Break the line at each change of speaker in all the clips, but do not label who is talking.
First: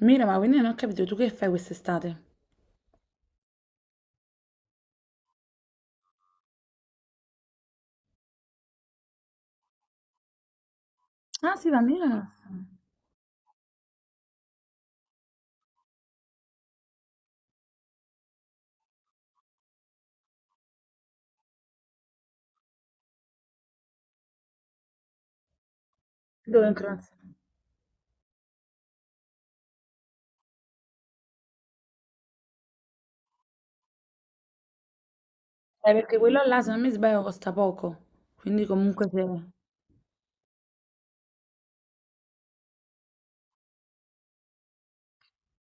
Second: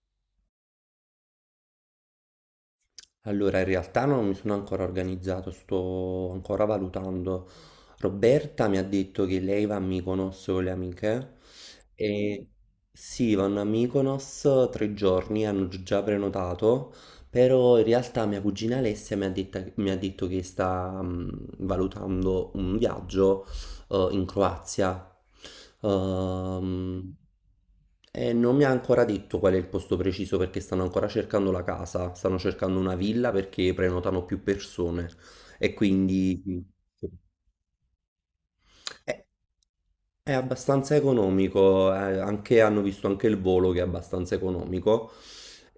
Mira, ma quindi non ho capito, tu che fai quest'estate?
Allora, in realtà non mi sono ancora organizzato, sto ancora valutando. Roberta mi ha detto che lei va a Mykonos con le amiche
Ah, si va a Milano?
e sì, vanno a Mykonos tre giorni, hanno già prenotato, però in realtà mia cugina Alessia mi ha detto che sta valutando un viaggio in Croazia.
Dove in Croazia?
Ehm, e non mi ha ancora detto qual è il posto preciso perché stanno ancora cercando la casa, stanno cercando una villa perché prenotano più persone e
Perché quello
quindi
là,
sì,
se non mi
sì.
sbaglio, costa poco. Quindi comunque se...
È è abbastanza economico, hanno visto anche il volo che è abbastanza economico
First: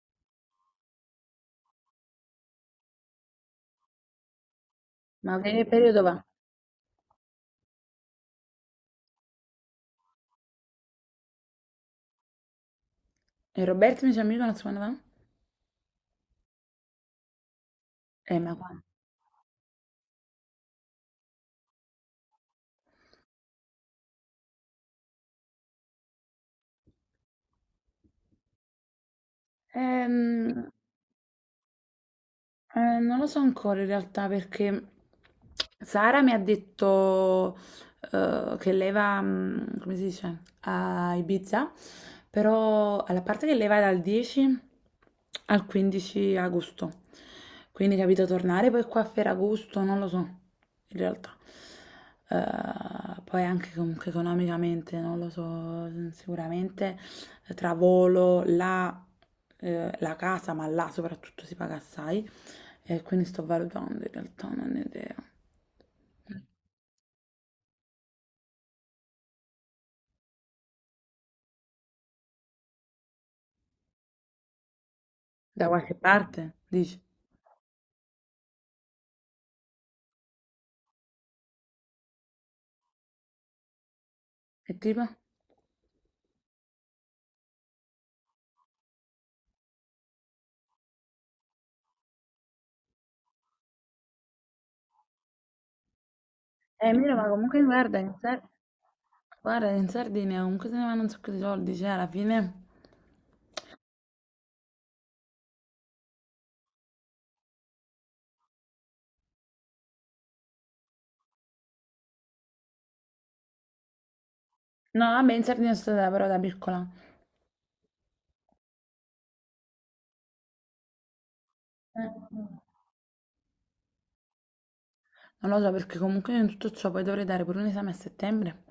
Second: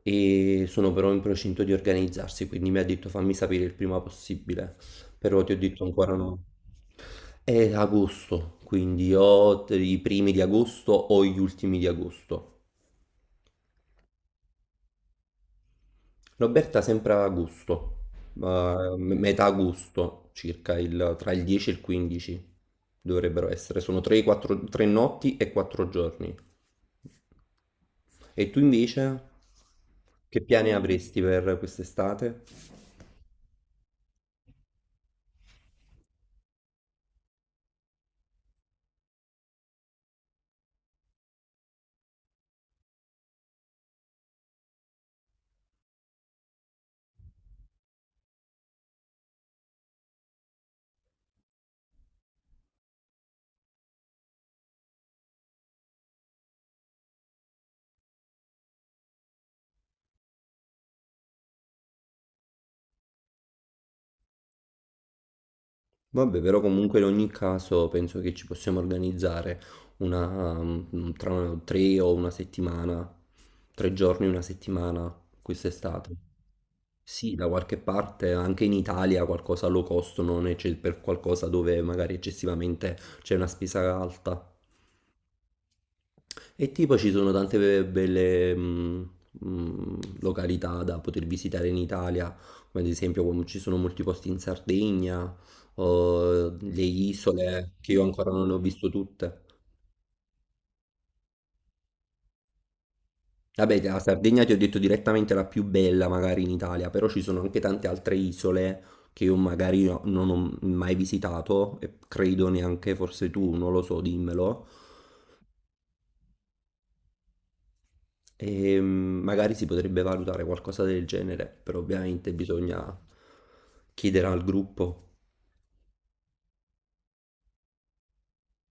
e sono però in procinto di organizzarsi, quindi mi ha detto fammi sapere il prima possibile,
Ma
però
lei
ti ho
che
detto
periodo
ancora
va?
no. È agosto, quindi i primi di agosto o gli ultimi di agosto.
E Roberto, mi dice amico, non si quando va?
Roberta sempre a agosto,
Ma
metà agosto, circa tra il 10 e il 15 dovrebbero essere, sono 3, 4, 3 notti e 4 giorni. E tu invece che
quando?
piani avresti per quest'estate?
Non lo so ancora in realtà perché Sara mi ha detto che lei va, come si dice, a Ibiza, però alla parte che lei va dal 10 al 15 agosto, quindi capito, tornare poi qua a Ferragosto, non lo so, in realtà. Poi anche comunque economicamente, non lo so, sicuramente tra volo, la, la casa, ma là soprattutto si paga assai. E quindi sto valutando in realtà, non ho idea.
Vabbè, però comunque in ogni caso penso che ci possiamo organizzare una, um, tra una- tre o una settimana, tre giorni, una settimana
Da qualche
quest'estate.
parte, dici?
Sì, da qualche parte, anche in Italia qualcosa low cost, non ecce- per qualcosa dove magari eccessivamente c'è una spesa alta.
E tipo?
E tipo ci sono tante belle località da poter visitare in Italia, come ad esempio come ci sono molti posti in Sardegna, o le
Mira, ma comunque
isole che io ancora non ho visto tutte.
Guarda, in Sardegna comunque se ne vanno un sacco di soldi, cioè alla fine...
Vabbè, la Sardegna ti ho detto direttamente è la più bella magari in Italia, però ci sono anche tante altre isole che io magari non ho mai visitato e credo neanche forse tu, non lo so, dimmelo.
No, vabbè, in Sardegna sono stata però da piccola.
E magari si potrebbe valutare qualcosa del genere, però ovviamente
Eh.
bisogna chiedere al gruppo,
Non lo so perché comunque io in tutto ciò poi dovrei dare pure un esame a settembre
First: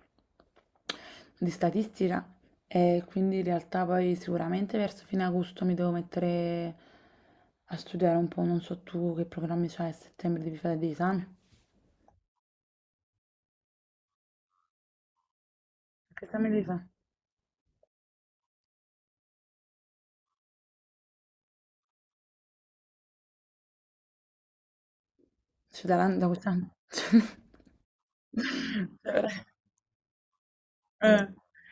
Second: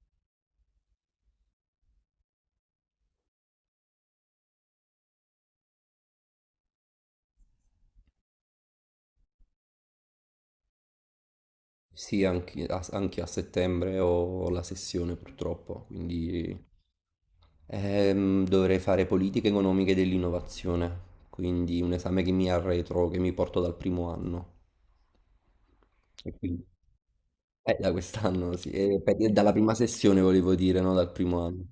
di statistica e quindi in realtà poi sicuramente verso fine agosto mi devo mettere a studiare un po', non so tu che programmi c'hai a settembre, devi fare degli esami.
sì, anche anche a settembre ho la sessione purtroppo,
Che
quindi
esami devi fare?
dovrei fare politiche economiche dell'innovazione, quindi un esame che mi arretro, che mi porto dal primo anno.
C'è da, da
E quindi-
quest'anno?
da quest'anno, sì, dalla prima sessione volevo dire, no? Dal
Eh.
primo anno.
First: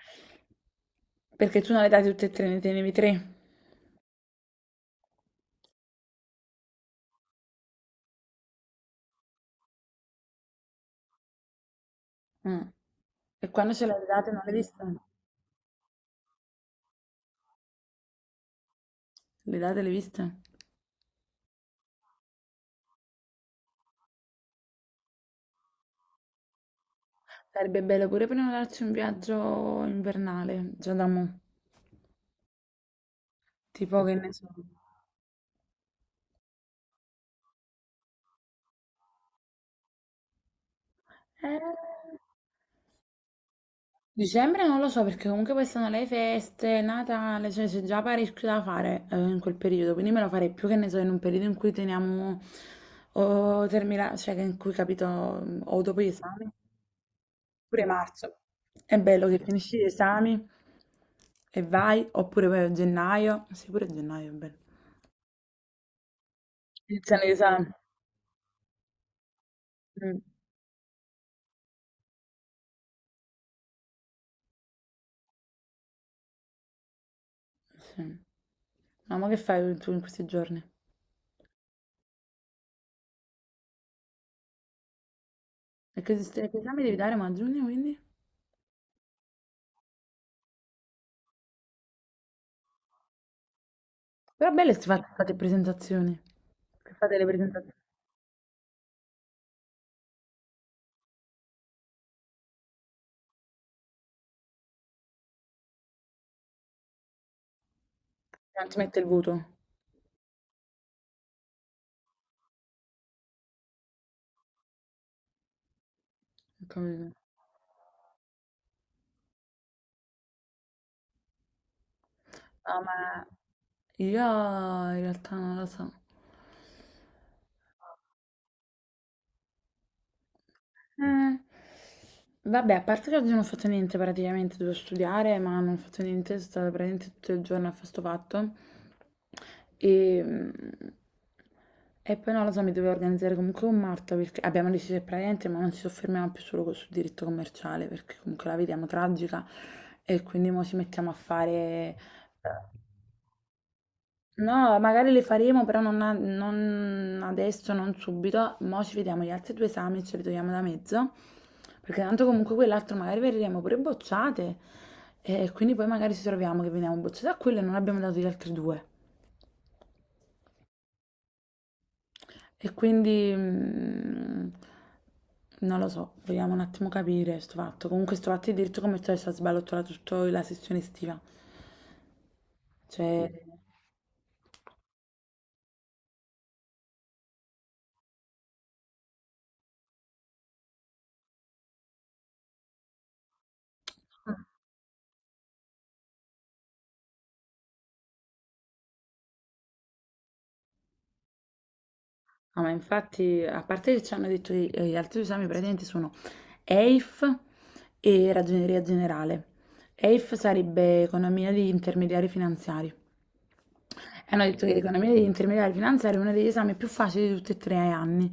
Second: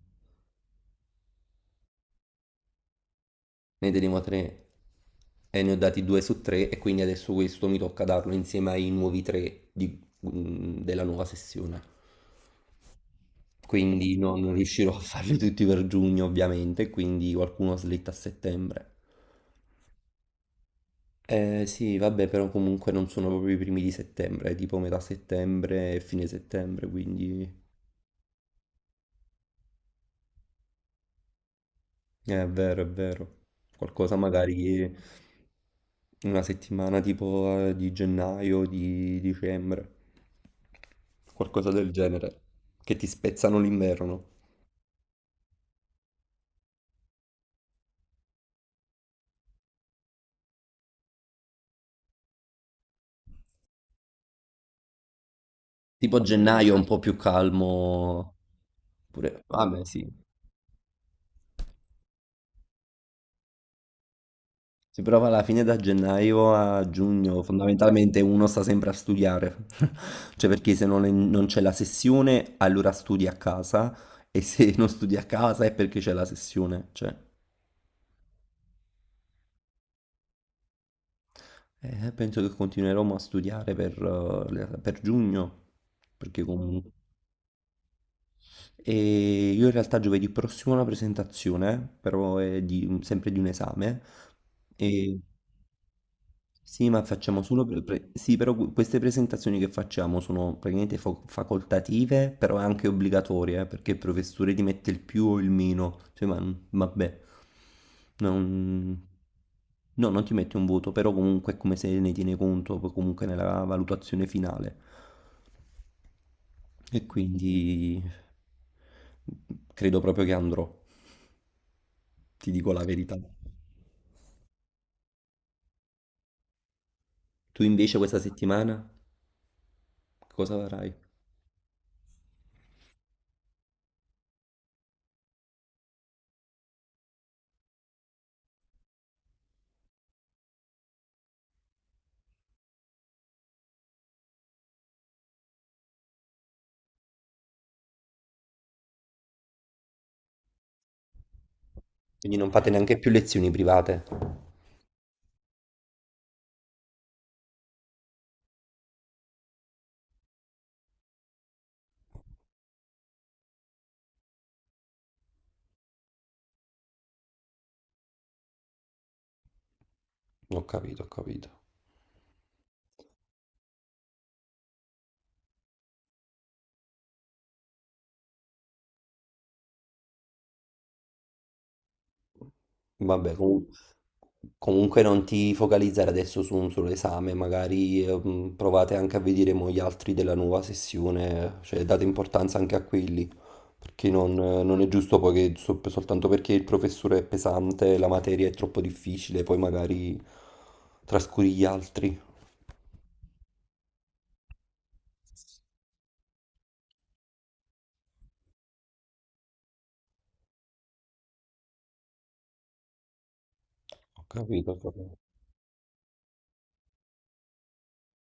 Perché tu non le hai date tutte e tre, ne tenevi tre.
Ne teniamo tre e ne ho dati due su tre e quindi adesso questo mi tocca darlo insieme ai nuovi tre della nuova sessione.
Mm. E quando ce le hai
Quindi
date
no,
non le
non
hai viste?
riuscirò a farli tutti per giugno ovviamente, quindi qualcuno slitta a settembre.
Le date le hai viste?
Eh sì, vabbè, però comunque non sono proprio i primi di settembre, è tipo metà settembre e fine settembre, quindi
Sarebbe bello pure prepararci un viaggio invernale, già da mo.
È vero, è vero.
Tipo che
Qualcosa
ne so.
magari una settimana tipo di gennaio, di dicembre,
Eh,
qualcosa del genere, che ti spezzano l'inverno.
dicembre non lo so perché comunque poi sono le feste, Natale, cioè c'è già parecchio da fare in quel periodo, quindi me lo farei più che ne so in un periodo in cui teniamo o termina, cioè che in cui capito o dopo gli
Tipo
esami,
gennaio è un po' più
pure
calmo,
marzo. È bello che
pure,
finisci gli
vabbè sì,
esami e vai, oppure poi a gennaio, sì pure a gennaio è bello.
si prova alla fine da gennaio a
Iniziano gli
giugno,
esami.
fondamentalmente uno sta sempre a studiare,
Mm,
cioè perché se non, è- non c'è la sessione allora studi a casa e se non studi a casa è perché c'è la sessione, cioè
sì. No, ma che fai tu in questi giorni?
Penso che continuerò a studiare per, per giugno,
E
perché
che esami
comunque
devi dare, ma a giugno quindi?
E io in realtà giovedì prossimo ho una presentazione, però sempre di un esame,
Però belle ste fate,
e
fate presentazioni.
sì,
Che
ma
fate le
facciamo solo
presentazioni?
sì, però queste presentazioni che facciamo sono praticamente facoltative, però anche obbligatorie, perché il professore ti mette il più o il meno, cioè, ma, vabbè,
Non ti mette il
non
voto. Ho
no, non ti mette un voto, però comunque è come se ne tiene conto, poi comunque nella valutazione finale. E
capito.
quindi credo proprio che andrò, ti dico
No,
la verità.
ma io in realtà non lo so.
Tu invece questa settimana cosa farai?
Eh. Vabbè, a parte che oggi non ho fatto niente praticamente, dovevo studiare, ma non ho fatto niente, sono stata praticamente tutto il giorno a fare sto fatto. E, e poi non lo so, mi dovevo organizzare comunque con Marta perché abbiamo deciso che praticamente ma non ci soffermiamo più solo sul diritto commerciale perché comunque la vediamo tragica e quindi mo ci mettiamo a fare.
Quindi non fate neanche più lezioni private.
No, magari le faremo, però non, non adesso, non subito. Mo' ci vediamo gli altri due esami e ce li togliamo da mezzo. Perché tanto comunque quell'altro magari verremo pure bocciate. E quindi poi magari ci troviamo che veniamo bocciate a quello e non abbiamo dato gli altri due.
Ho capito, ho capito.
E quindi... non lo so, vediamo un attimo capire sto fatto. Comunque sto fatto di diritto commerciale ci ha sballottola tutta la sessione estiva. Cioè,
Vabbè,
mm.
comu- comunque non ti focalizzare adesso su un solo esame, magari provate anche a vedere mo gli altri della nuova sessione, cioè date importanza anche a quelli, perché non è giusto poi che soltanto perché il professore è pesante, la materia è troppo difficile, poi magari trascuri gli altri.
No, ma infatti, a parte che ci hanno detto gli altri due esami praticamente sono EIF e Ragioneria Generale. EIF sarebbe Economia degli Intermediari Finanziari. E
Ho
hanno detto che
capito, ho
l'Economia
capito.
degli Intermediari Finanziari è uno degli esami più facili di tutti e tre gli anni,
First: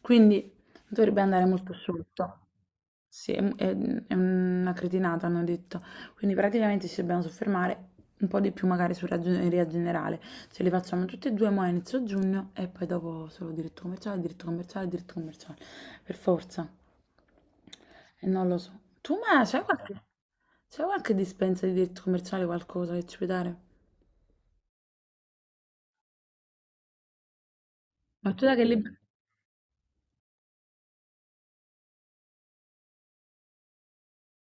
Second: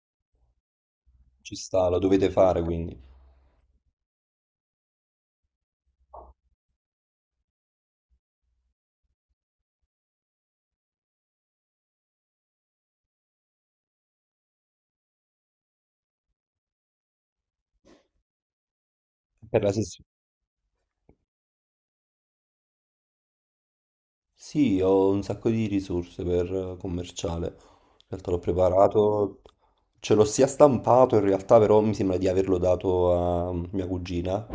quindi dovrebbe andare
Ci
molto
sta, lo dovete
sotto.
fare quindi.
Sì, è una cretinata, hanno detto. Quindi praticamente ci dobbiamo soffermare un po' di più magari su ragioneria generale. Ce li facciamo tutti e due, mo' a inizio giugno e poi dopo solo diritto commerciale, diritto commerciale, diritto commerciale. Per forza. E non lo so. Tu ma
Per la sessione.
c'è qualche dispensa di diritto commerciale, qualcosa che ci puoi dare?
Sì, ho un sacco di risorse per commerciale. In realtà
Ma
l'ho
tu da che libro?
preparato, ce l'ho sia stampato in realtà, però mi sembra di averlo dato a mia cugina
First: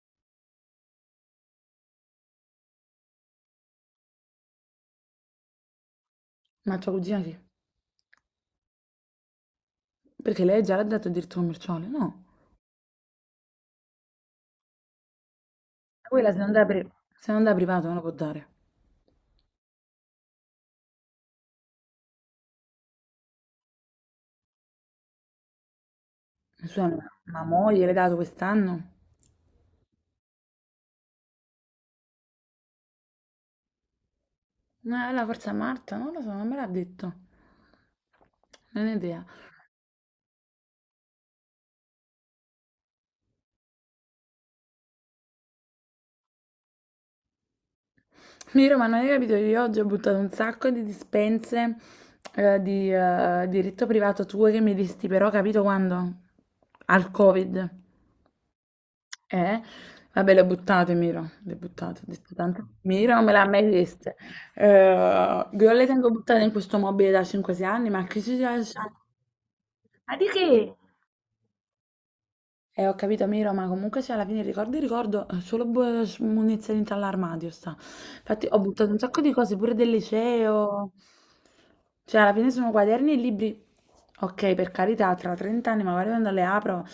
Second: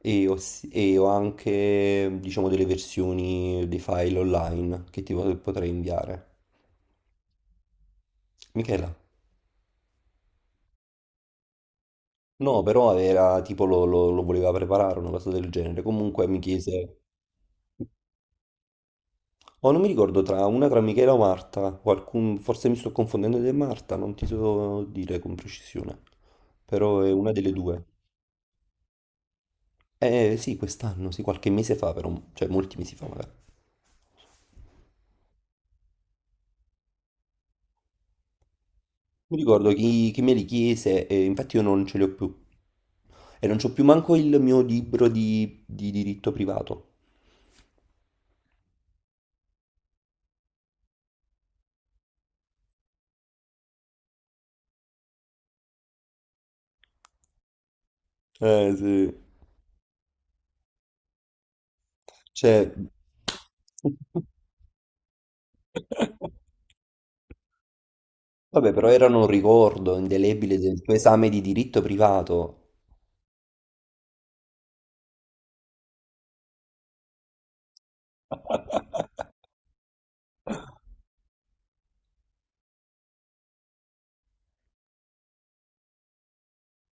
e e ho anche, diciamo, delle versioni dei file online che potrei inviare.
Ma tua cugina sì.
Michela?
Perché lei già l'ha dato il diritto commerciale, no?
No, però era tipo lo voleva preparare, una cosa del genere. Comunque
Quella
mi
se non da,
chiese.
se non da privato non lo può dare.
O non mi ricordo tra una tra Michela o Marta, forse mi sto confondendo di Marta, non ti so dire con precisione,
Scusa,
però è una
ma
delle due.
moglie l'hai dato quest'anno?
Eh sì, quest'anno, sì, qualche mese fa però, cioè molti mesi fa magari.
La forza Marta, non lo so, non me l'ha detto. Non ho idea.
Mi ricordo chi me li chiese e infatti io non ce li ho più. E non c'ho più manco il mio libro di diritto privato.
Miro, ma non hai capito, io oggi ho buttato un sacco di dispense di diritto privato tue che mi disti, però capito quando? Al Covid.
Eh sì,
Eh? Vabbè, le ho buttate, Miro. Le ho buttate, ho detto tanto.
cioè
Miro non me l'ha mai chieste. Io le tengo buttate in questo mobile da 5-6 anni, ma che ci
Vabbè, però
lascia?
erano un ricordo
Ma di
indelebile
che?
del tuo esame di diritto privato.
Ho capito, Miro, ma comunque se alla fine ricordo il ricordo, è solo munizioni dentro all'armadio sta. Infatti ho buttato un sacco di cose, pure del liceo. Cioè, alla fine sono quaderni e libri. Ok, per carità, tra 30 anni magari quando le apro,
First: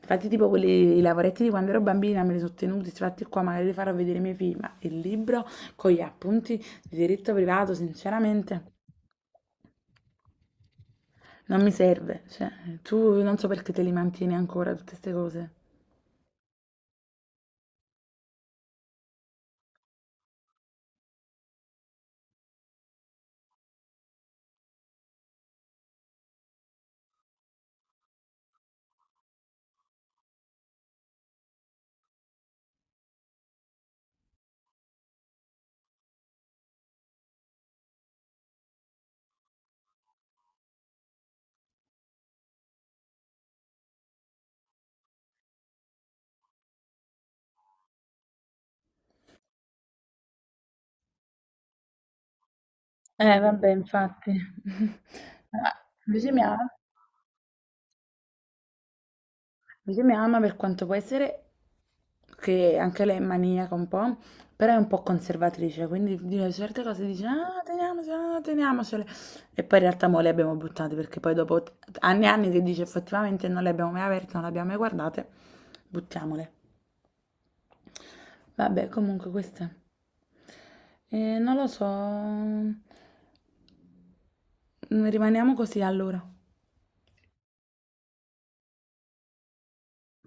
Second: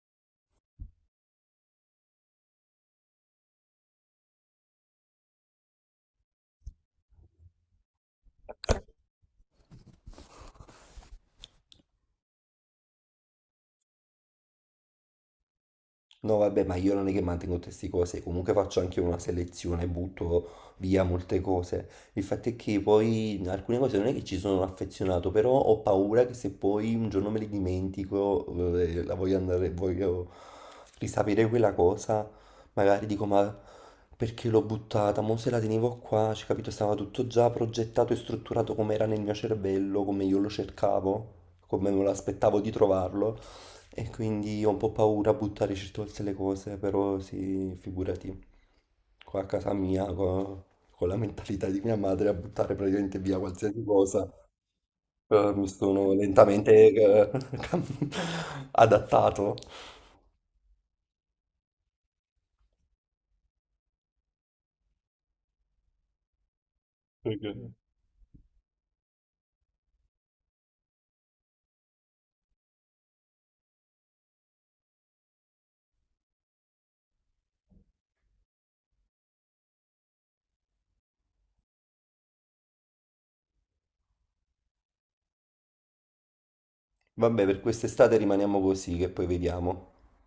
infatti tipo quelli, i lavoretti di quando ero bambina me li sono tenuti, infatti qua magari li farò vedere ai miei figli, ma il libro con gli appunti di diritto privato, sinceramente, non mi serve. Cioè, tu non so perché te li mantieni ancora tutte queste cose.
No, vabbè, ma io non è che mantengo tutte queste cose, comunque faccio anche una selezione, butto via molte cose. Il fatto è che poi alcune cose non è che ci sono affezionato, però ho paura che se poi un giorno me le dimentico, la voglio andare, voglio risapere quella cosa, magari dico ma perché l'ho buttata, mo se la tenevo qua, cioè, capito, stava tutto già progettato e strutturato come era nel mio cervello, come io lo cercavo, come me lo aspettavo di trovarlo. E quindi ho un po' paura a buttare certe volte le cose, però sì, figurati, qua a casa mia, con la mentalità di mia madre, a buttare praticamente
Eh
via
vabbè,
qualsiasi cosa,
infatti.
mi
Ah,
sono
Invece mia,
lentamente adattato.
invece mia mamma, per quanto può essere, che anche lei è maniaca un po', però è un po' conservatrice, quindi dire certe cose dice, ah,
Ok.
teniamocele, ah, teniamocele. E poi in realtà mo le abbiamo buttate, perché poi dopo anni e anni che dice effettivamente non le abbiamo mai aperte, non le abbiamo mai guardate, buttiamole. Vabbè, comunque queste. Non lo so. Mm, rimaniamo così allora.
Vabbè, per quest'estate rimaniamo così, che poi vediamo.